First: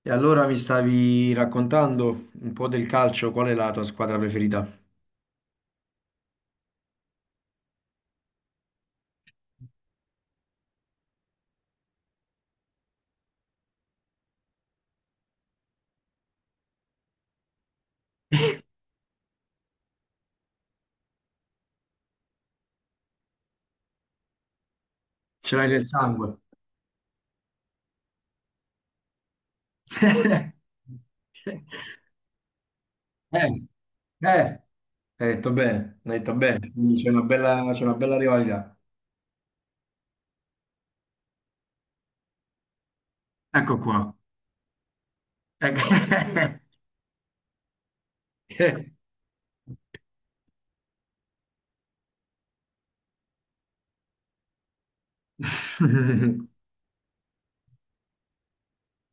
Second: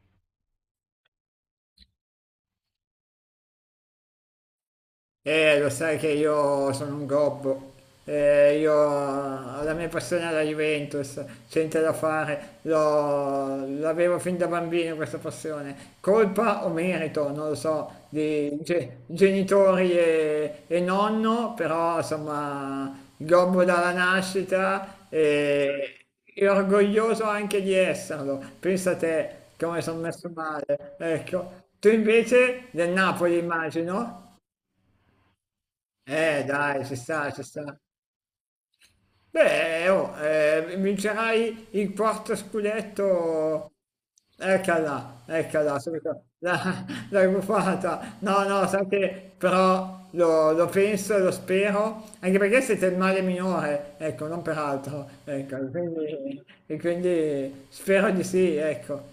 E allora mi stavi raccontando un po' del calcio, qual è la tua squadra preferita? Lo sai che io sono un gobbo. Io ho la mia passione alla Juventus, c'è niente da fare, l'avevo fin da bambino questa passione. Colpa o merito, non lo so, di genitori e nonno, però insomma, gobbo dalla nascita Ce l'hai nel e, sangue. e orgoglioso anche di esserlo. Pensa a te come sono messo male, ecco. Tu invece del Napoli, Eh, immagino. eh, hai detto bene, hai detto bene. Dai, ci Quindi c'è una sta, ci bella, sta. c'è una bella rivalità. Beh, oh, vincerai il quarto scudetto. Ecco qua. Eccola, eccola, subito. Eh. L'hai buffata. No, no, sai che però lo penso, lo spero, anche perché siete il male minore, ecco, non per altro. Ecco, quindi, e quindi spero di sì, ecco.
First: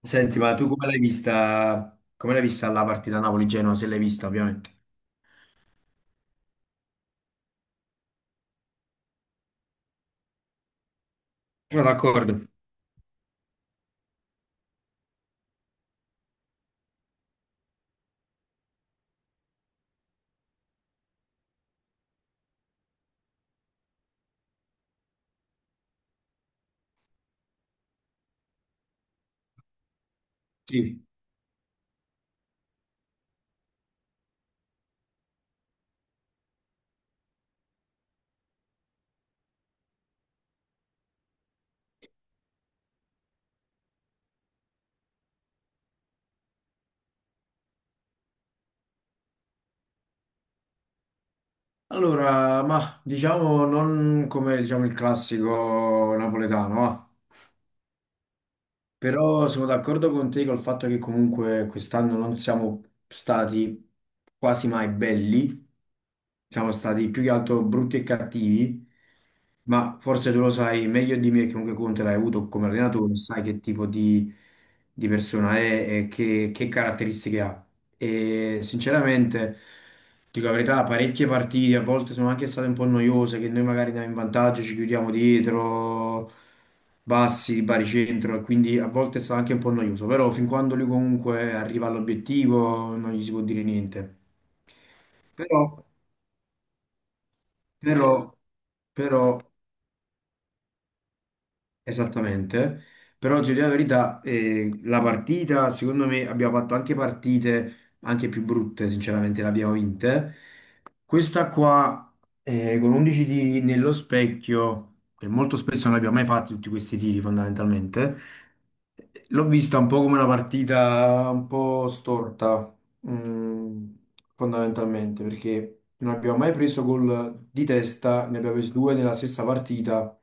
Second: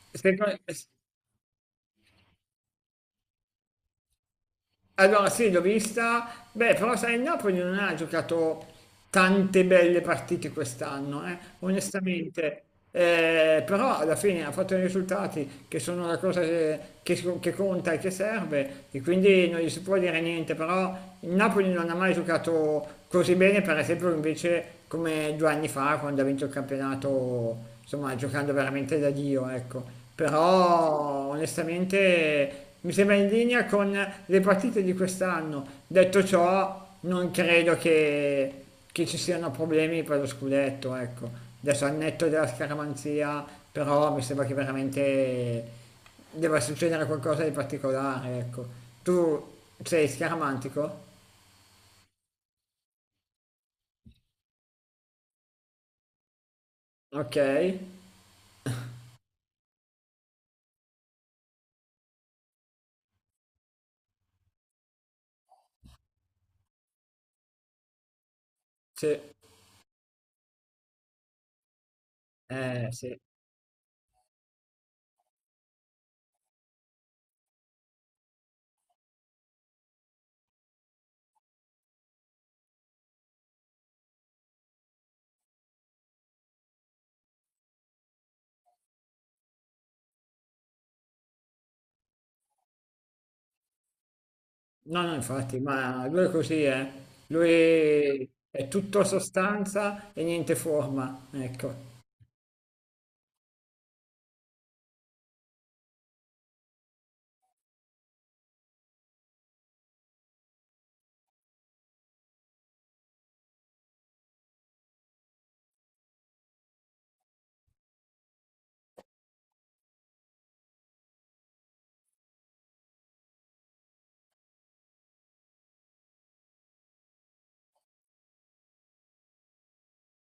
Senti, ma Secondo, tu come l'hai vista la partita Napoli-Genoa? Se l'hai vista, ovviamente. Allora sì, l'ho vista, beh, però sai, il Napoli non ha giocato tante belle partite quest'anno, Sono d'accordo. onestamente. Però alla fine ha fatto i risultati che sono la cosa che so, che conta e che serve e quindi non gli si può dire niente, però il Napoli non ha mai giocato così bene, per esempio, invece come due anni fa quando ha vinto il campionato, insomma, giocando veramente da Dio, ecco. Sì. Però onestamente mi sembra in linea con le partite di quest'anno. Detto ciò, non credo che ci siano problemi per lo scudetto, ecco. Adesso al netto della scaramanzia, però mi sembra che veramente debba succedere qualcosa di particolare, ecco. Tu sei scaramantico? Allora, ma diciamo non come diciamo, il classico napoletano, va. Ok, Però sono d'accordo con te col fatto che comunque quest'anno non siamo stati quasi mai belli, siamo stati più che altro brutti e cattivi, sì, ma forse tu lo sai meglio di me, che comunque Conte l'hai avuto come sì. allenatore, sai che tipo di persona è e che caratteristiche ha. E sinceramente, dico la verità, parecchie partite a volte sono anche state un po' noiose, che noi magari andiamo in vantaggio, ci chiudiamo dietro, bassi, baricentro, e quindi a volte è stato anche un po' noioso, però fin quando lui comunque arriva all'obiettivo non gli si può dire niente. No, no, infatti, Però, ma lui è così, eh. però, Lui è tutto però, sostanza e niente forma, ecco. esattamente, però ti dico la verità, la partita, secondo me, abbiamo fatto anche partite anche più brutte, sinceramente, le abbiamo vinte. Questa qua, con 11 tiri nello specchio, e molto spesso non abbiamo mai fatto tutti questi tiri fondamentalmente, l'ho vista un po' come una partita un po' storta, mm, fondamentalmente, perché non abbiamo mai preso gol di testa, ne abbiamo presi due nella stessa partita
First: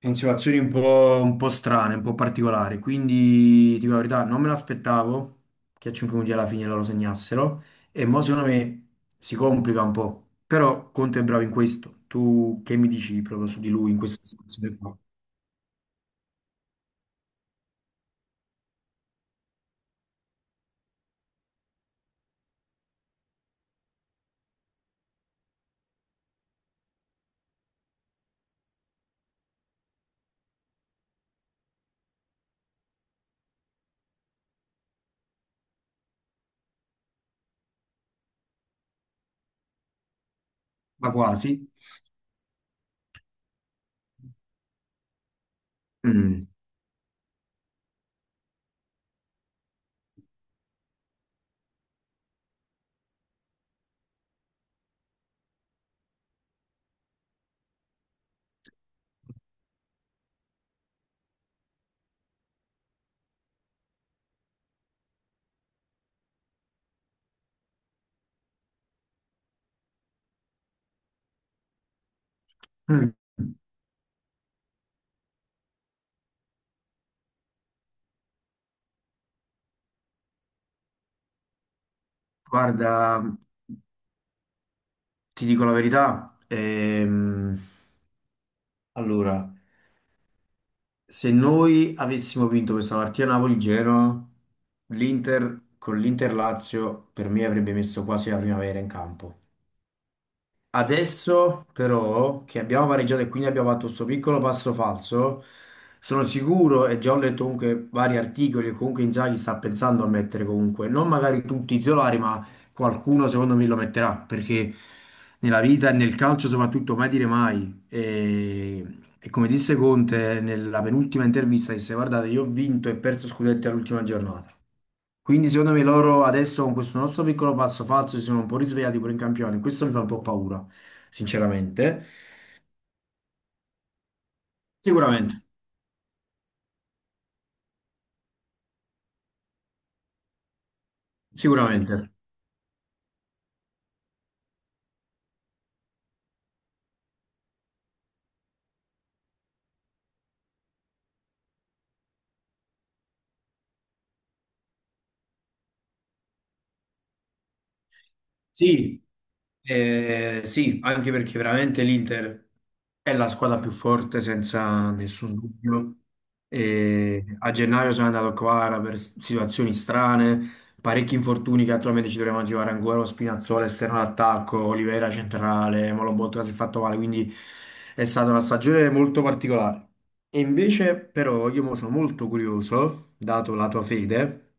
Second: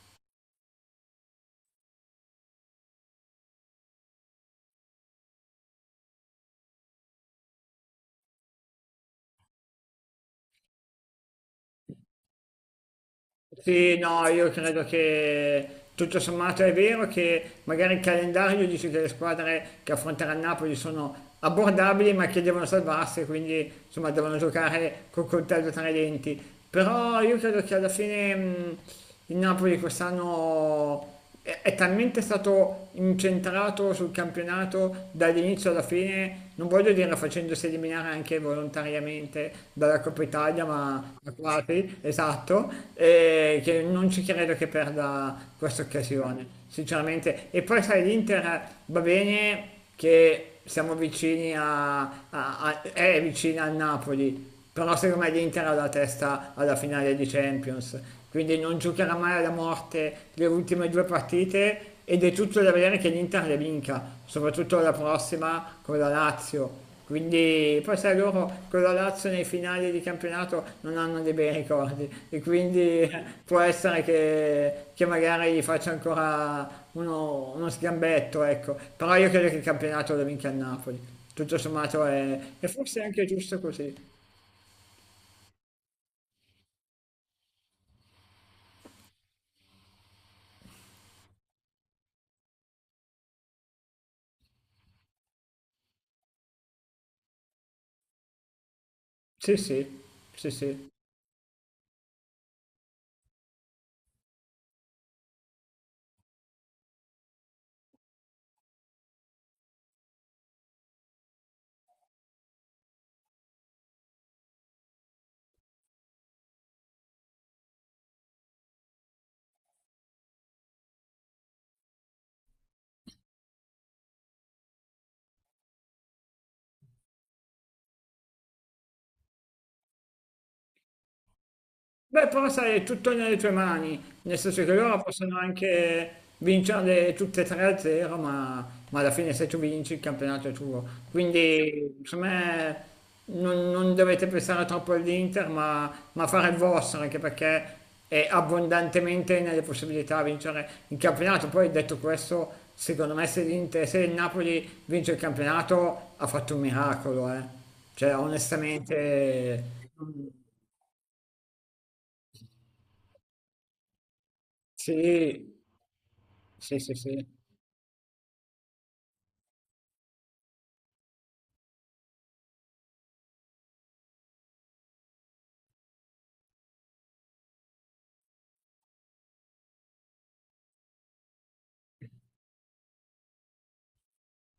in situazioni un po' strane, un po' particolari. Quindi, dico la verità, non me l'aspettavo che a 5 minuti alla fine loro segnassero. E mo' secondo me si complica un po'. Però Conte è bravo in questo. Tu che mi dici proprio su di lui in Sì, questa no, io situazione credo qua? che tutto sommato è vero che magari il calendario dice che le squadre che affronterà il Napoli sono abbordabili ma che devono salvarsi, quindi insomma devono giocare col coltello tra i denti. Però io credo che alla fine il Napoli quest'anno è talmente stato incentrato sul campionato dall'inizio alla fine, non voglio dire facendosi eliminare anche volontariamente dalla Coppa Italia, Ma ma quasi. quasi, esatto, e che non ci credo che perda questa occasione, Mm. sinceramente. E poi sai, l'Inter va bene che siamo vicini è vicina al Napoli, però secondo me l'Inter ha la testa alla finale di Champions, quindi non giocherà mai alla morte le ultime due partite ed è tutto da vedere che l'Inter le vinca, soprattutto la prossima con la Lazio. Quindi poi sai loro con la Lazio nei finali di campionato non hanno dei bei ricordi e quindi Mm. può essere che magari gli faccia ancora uno sgambetto, ecco. Però io credo che il campionato lo vinca il Napoli. Tutto sommato è forse Guarda, anche giusto così. ti dico la verità. Allora. Se noi avessimo vinto questa partita Napoli-Genoa, l'Inter con l'Inter-Lazio per me avrebbe messo quasi la primavera in campo. Sì, sì, sì, sì. Adesso però che abbiamo pareggiato e quindi abbiamo fatto questo piccolo passo falso, sono sicuro e già ho letto comunque vari articoli, e comunque Inzaghi sta pensando a mettere comunque, non magari tutti i titolari, ma qualcuno secondo me lo metterà, perché nella vita e nel calcio soprattutto mai dire mai. E come disse Conte nella penultima intervista, disse guardate, io ho vinto e perso scudetti all'ultima giornata. Quindi secondo me loro adesso con questo nostro piccolo passo falso si sono un po' risvegliati pure in campione. Questo mi fa un po' paura, sinceramente. Beh, però sai, è tutto nelle tue mani, nel senso che loro possono Sicuramente, anche vincere tutte e tre a zero, ma alla fine se tu vinci il campionato è tuo. Quindi, sicuramente. secondo me, non dovete pensare troppo all'Inter, ma fare il vostro, anche perché è abbondantemente nelle possibilità di vincere il campionato. Poi, detto questo, secondo me se l'Inter, se il Napoli vince il campionato, ha fatto un miracolo, eh. Cioè, Sì, onestamente... sì, anche perché veramente l'Inter è la squadra più forte senza nessun Sì, dubbio. sì, sì, E sì. a gennaio sono andato qua per situazioni strane. Parecchi infortuni che attualmente ci dovremmo aggirare ancora, lo Spinazzola esterno d'attacco, Oliveira centrale, Molobotka si è fatto male, quindi è stata una stagione molto particolare. E invece però io mo sono molto curioso, dato la tua fede,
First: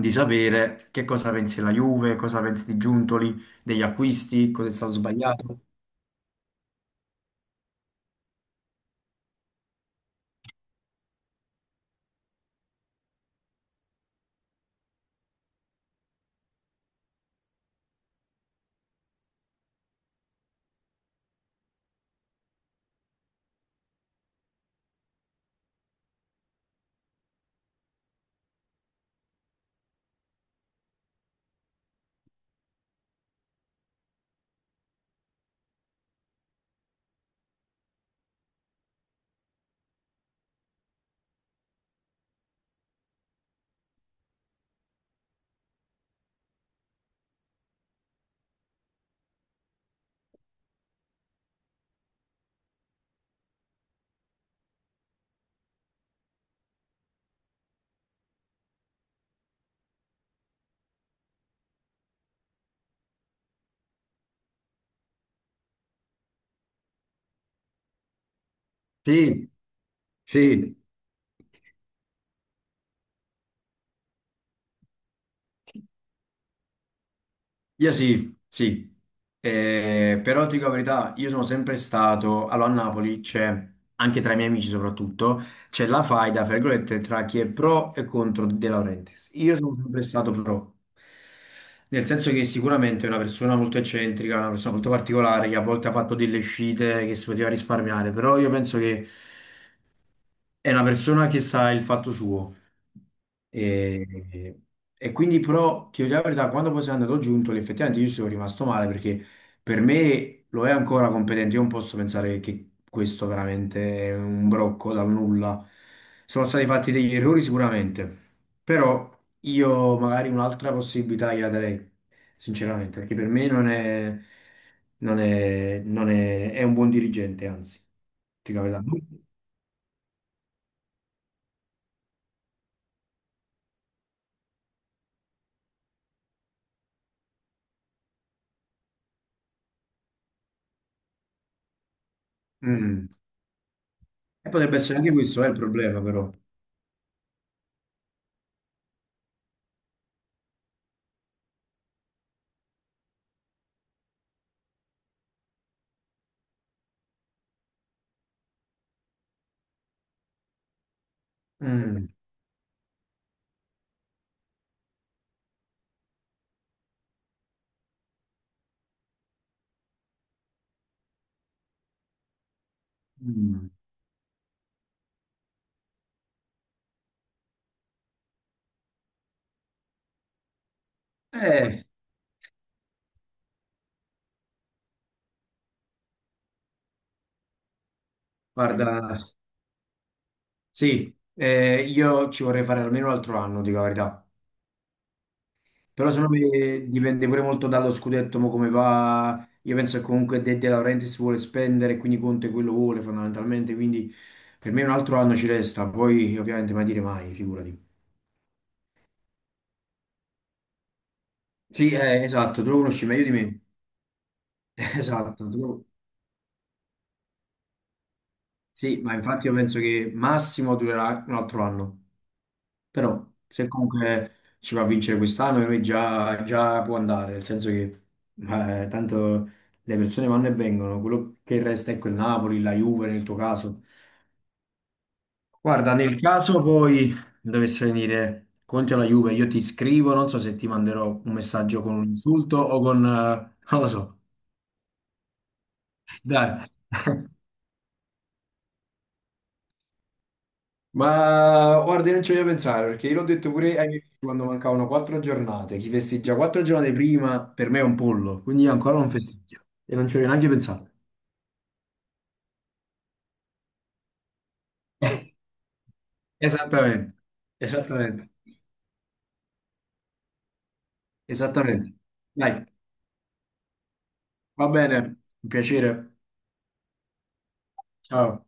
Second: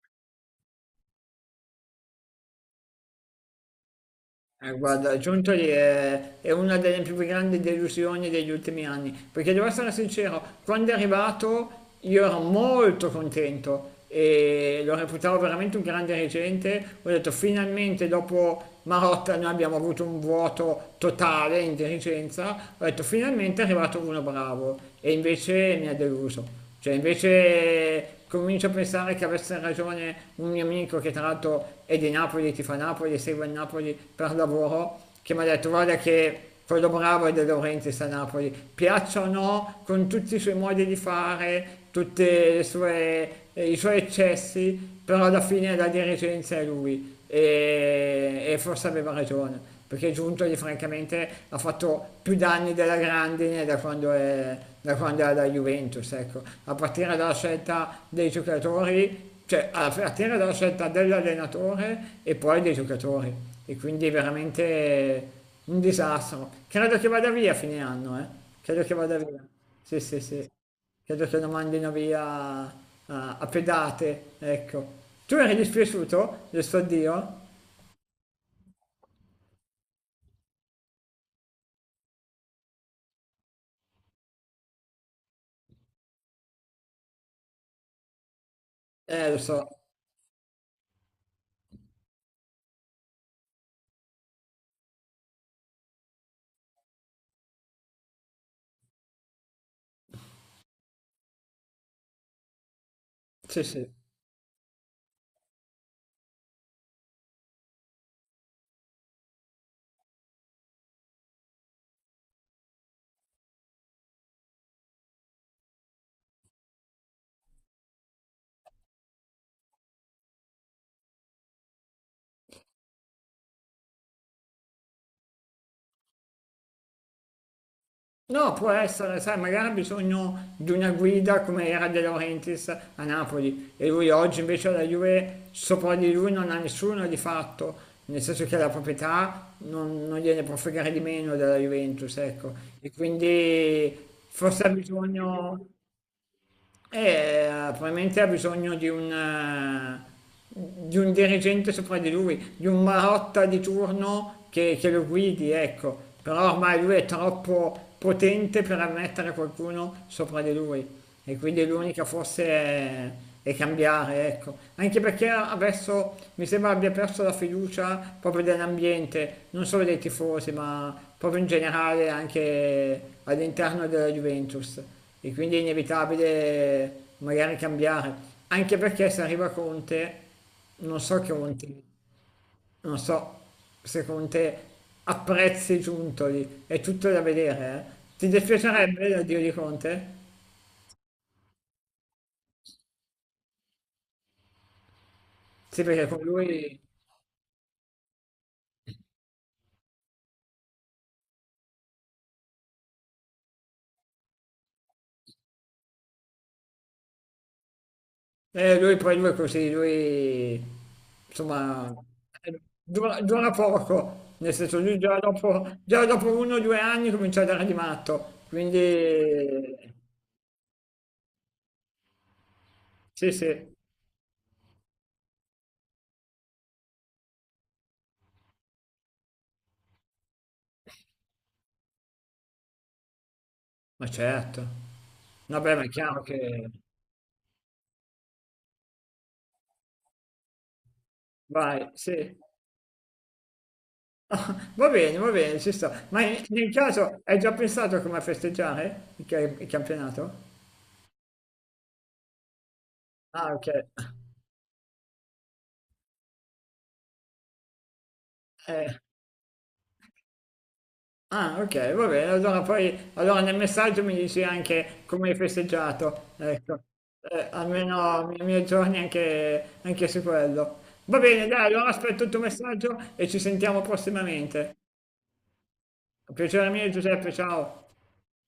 di sapere che cosa pensi della Juve, cosa pensi di Giuntoli, degli acquisti, cosa è stato Guarda, sbagliato. Giuntoli è una delle più grandi delusioni degli ultimi anni, perché devo essere sincero, quando è arrivato io ero molto contento e lo reputavo veramente un grande dirigente, ho detto finalmente dopo Marotta noi abbiamo avuto un vuoto totale in dirigenza, ho detto finalmente è arrivato uno bravo e invece mi ha deluso. Cioè, invece comincio a pensare che avesse ragione un mio amico che tra l'altro è di Napoli, ti fa Napoli, segue il Napoli per lavoro, che mi ha detto guarda che quello bravo è De Laurentiis a Napoli, piaccia o no, con tutti i suoi modi di fare, tutti i suoi eccessi, però alla fine la dirigenza è lui e forse aveva ragione. Perché Giuntoli francamente ha fatto più danni della grandine da quando era la Juventus, ecco, a partire dalla scelta dei giocatori, cioè a partire dalla scelta dell'allenatore e poi dei giocatori. E quindi è veramente un disastro. Credo che vada via a fine anno, eh. Credo che vada via. Sì, Sì, sì, sì. sì. Credo che lo mandino via a pedate, ecco. Tu eri dispiaciuto del suo addio? Io sì, sì, eh, però ti dico la verità, io sono sempre stato, allora a Napoli c'è, anche tra i miei amici soprattutto, c'è la faida, fra virgolette, tra chi è pro e contro De Laurentiis. Lo Io so. sono sempre stato pro, nel senso che sicuramente è una persona molto eccentrica, una persona molto particolare, che a volte ha fatto delle uscite che si poteva risparmiare, però io penso che è una persona che sa il fatto suo. Sì, sì. E, e quindi però ti voglio dire la verità, quando poi sei andato giunto, effettivamente io ci sono rimasto male perché per me lo è ancora competente, io non posso pensare che questo veramente è un brocco dal nulla. Sono stati fatti degli errori sicuramente, però io magari un'altra possibilità gliela darei, sinceramente, perché per me non è, è un buon dirigente, anzi, No, ti dico può la verità. essere, sai, magari ha bisogno di una guida come era De Laurentiis a Napoli e lui oggi invece alla Juve sopra di lui non ha nessuno di fatto, nel senso che la proprietà non gliene può fregare di meno della Juventus, ecco, e Mm. quindi E forse ha potrebbe essere anche questo, è il bisogno... problema però. Probabilmente ha bisogno di di un dirigente sopra di lui, di un Marotta di turno che lo guidi, ecco. Però ormai lui è troppo potente per ammettere qualcuno sopra di lui. E quindi l'unica Mm, forse è cambiare, ecco. Anche perché adesso mi sembra abbia perso la fiducia proprio dell'ambiente, non solo dei tifosi, ma proprio in generale anche mm. all'interno della Juventus. E quindi è inevitabile magari cambiare. Anche perché se arriva Conte, non so che Conte, Eh, non so se Conte apprezzi Giuntoli, è tutto da vedere, eh. Ti guarda, dispiacerebbe l'addio di Conte? sì, io ci vorrei fare almeno un altro anno, dico la verità. Sì, perché Però con secondo lui... me dipende pure molto dallo scudetto, mo come va. Io penso che comunque De Laurentiis vuole spendere, quindi Conte quello vuole fondamentalmente, quindi per me un altro anno ci resta, poi ovviamente mai dire mai, figurati. Lui poi lui è così, lui Sì, insomma esatto, tu lo conosci dura, meglio di dura me. poco, nel senso lui già Esatto, dopo, tu- già dopo uno o due anni comincia a dare di matto, quindi sì, ma infatti io penso che massimo durerà un altro anno. Però sì, se sì, comunque ci va a vincere quest'anno, lui già può andare, nel senso che tanto le persone vanno e vengono, quello che resta è quel Napoli, la Juve nel tuo caso. ma certo, vabbè ma è Guarda, nel chiaro caso che poi dovesse venire Conte alla Juve, io ti scrivo, non so se ti manderò un messaggio vai, con un sì. insulto o con... non lo so. Ah, va bene, ci sta, ma Dai. nel caso hai già pensato come festeggiare il campionato? Ma guarda, io non ci voglio pensare perché io l'ho detto Ah, ok. pure ai miei amici quando mancavano 4 giornate. Chi festeggia quattro giornate prima per me è un pollo, quindi io Eh, ancora non festeggio e non ci voglio neanche pensare. Ah, ok, va bene. Allora poi allora nel messaggio mi dici anche come hai festeggiato, ecco. Esattamente, esattamente, Almeno i miei giorni anche, anche su quello. Va bene, dai, allora esattamente. aspetto il tuo Dai, messaggio e ci sentiamo va prossimamente. bene, un piacere. Piacere mio, Giuseppe, ciao. Ciao.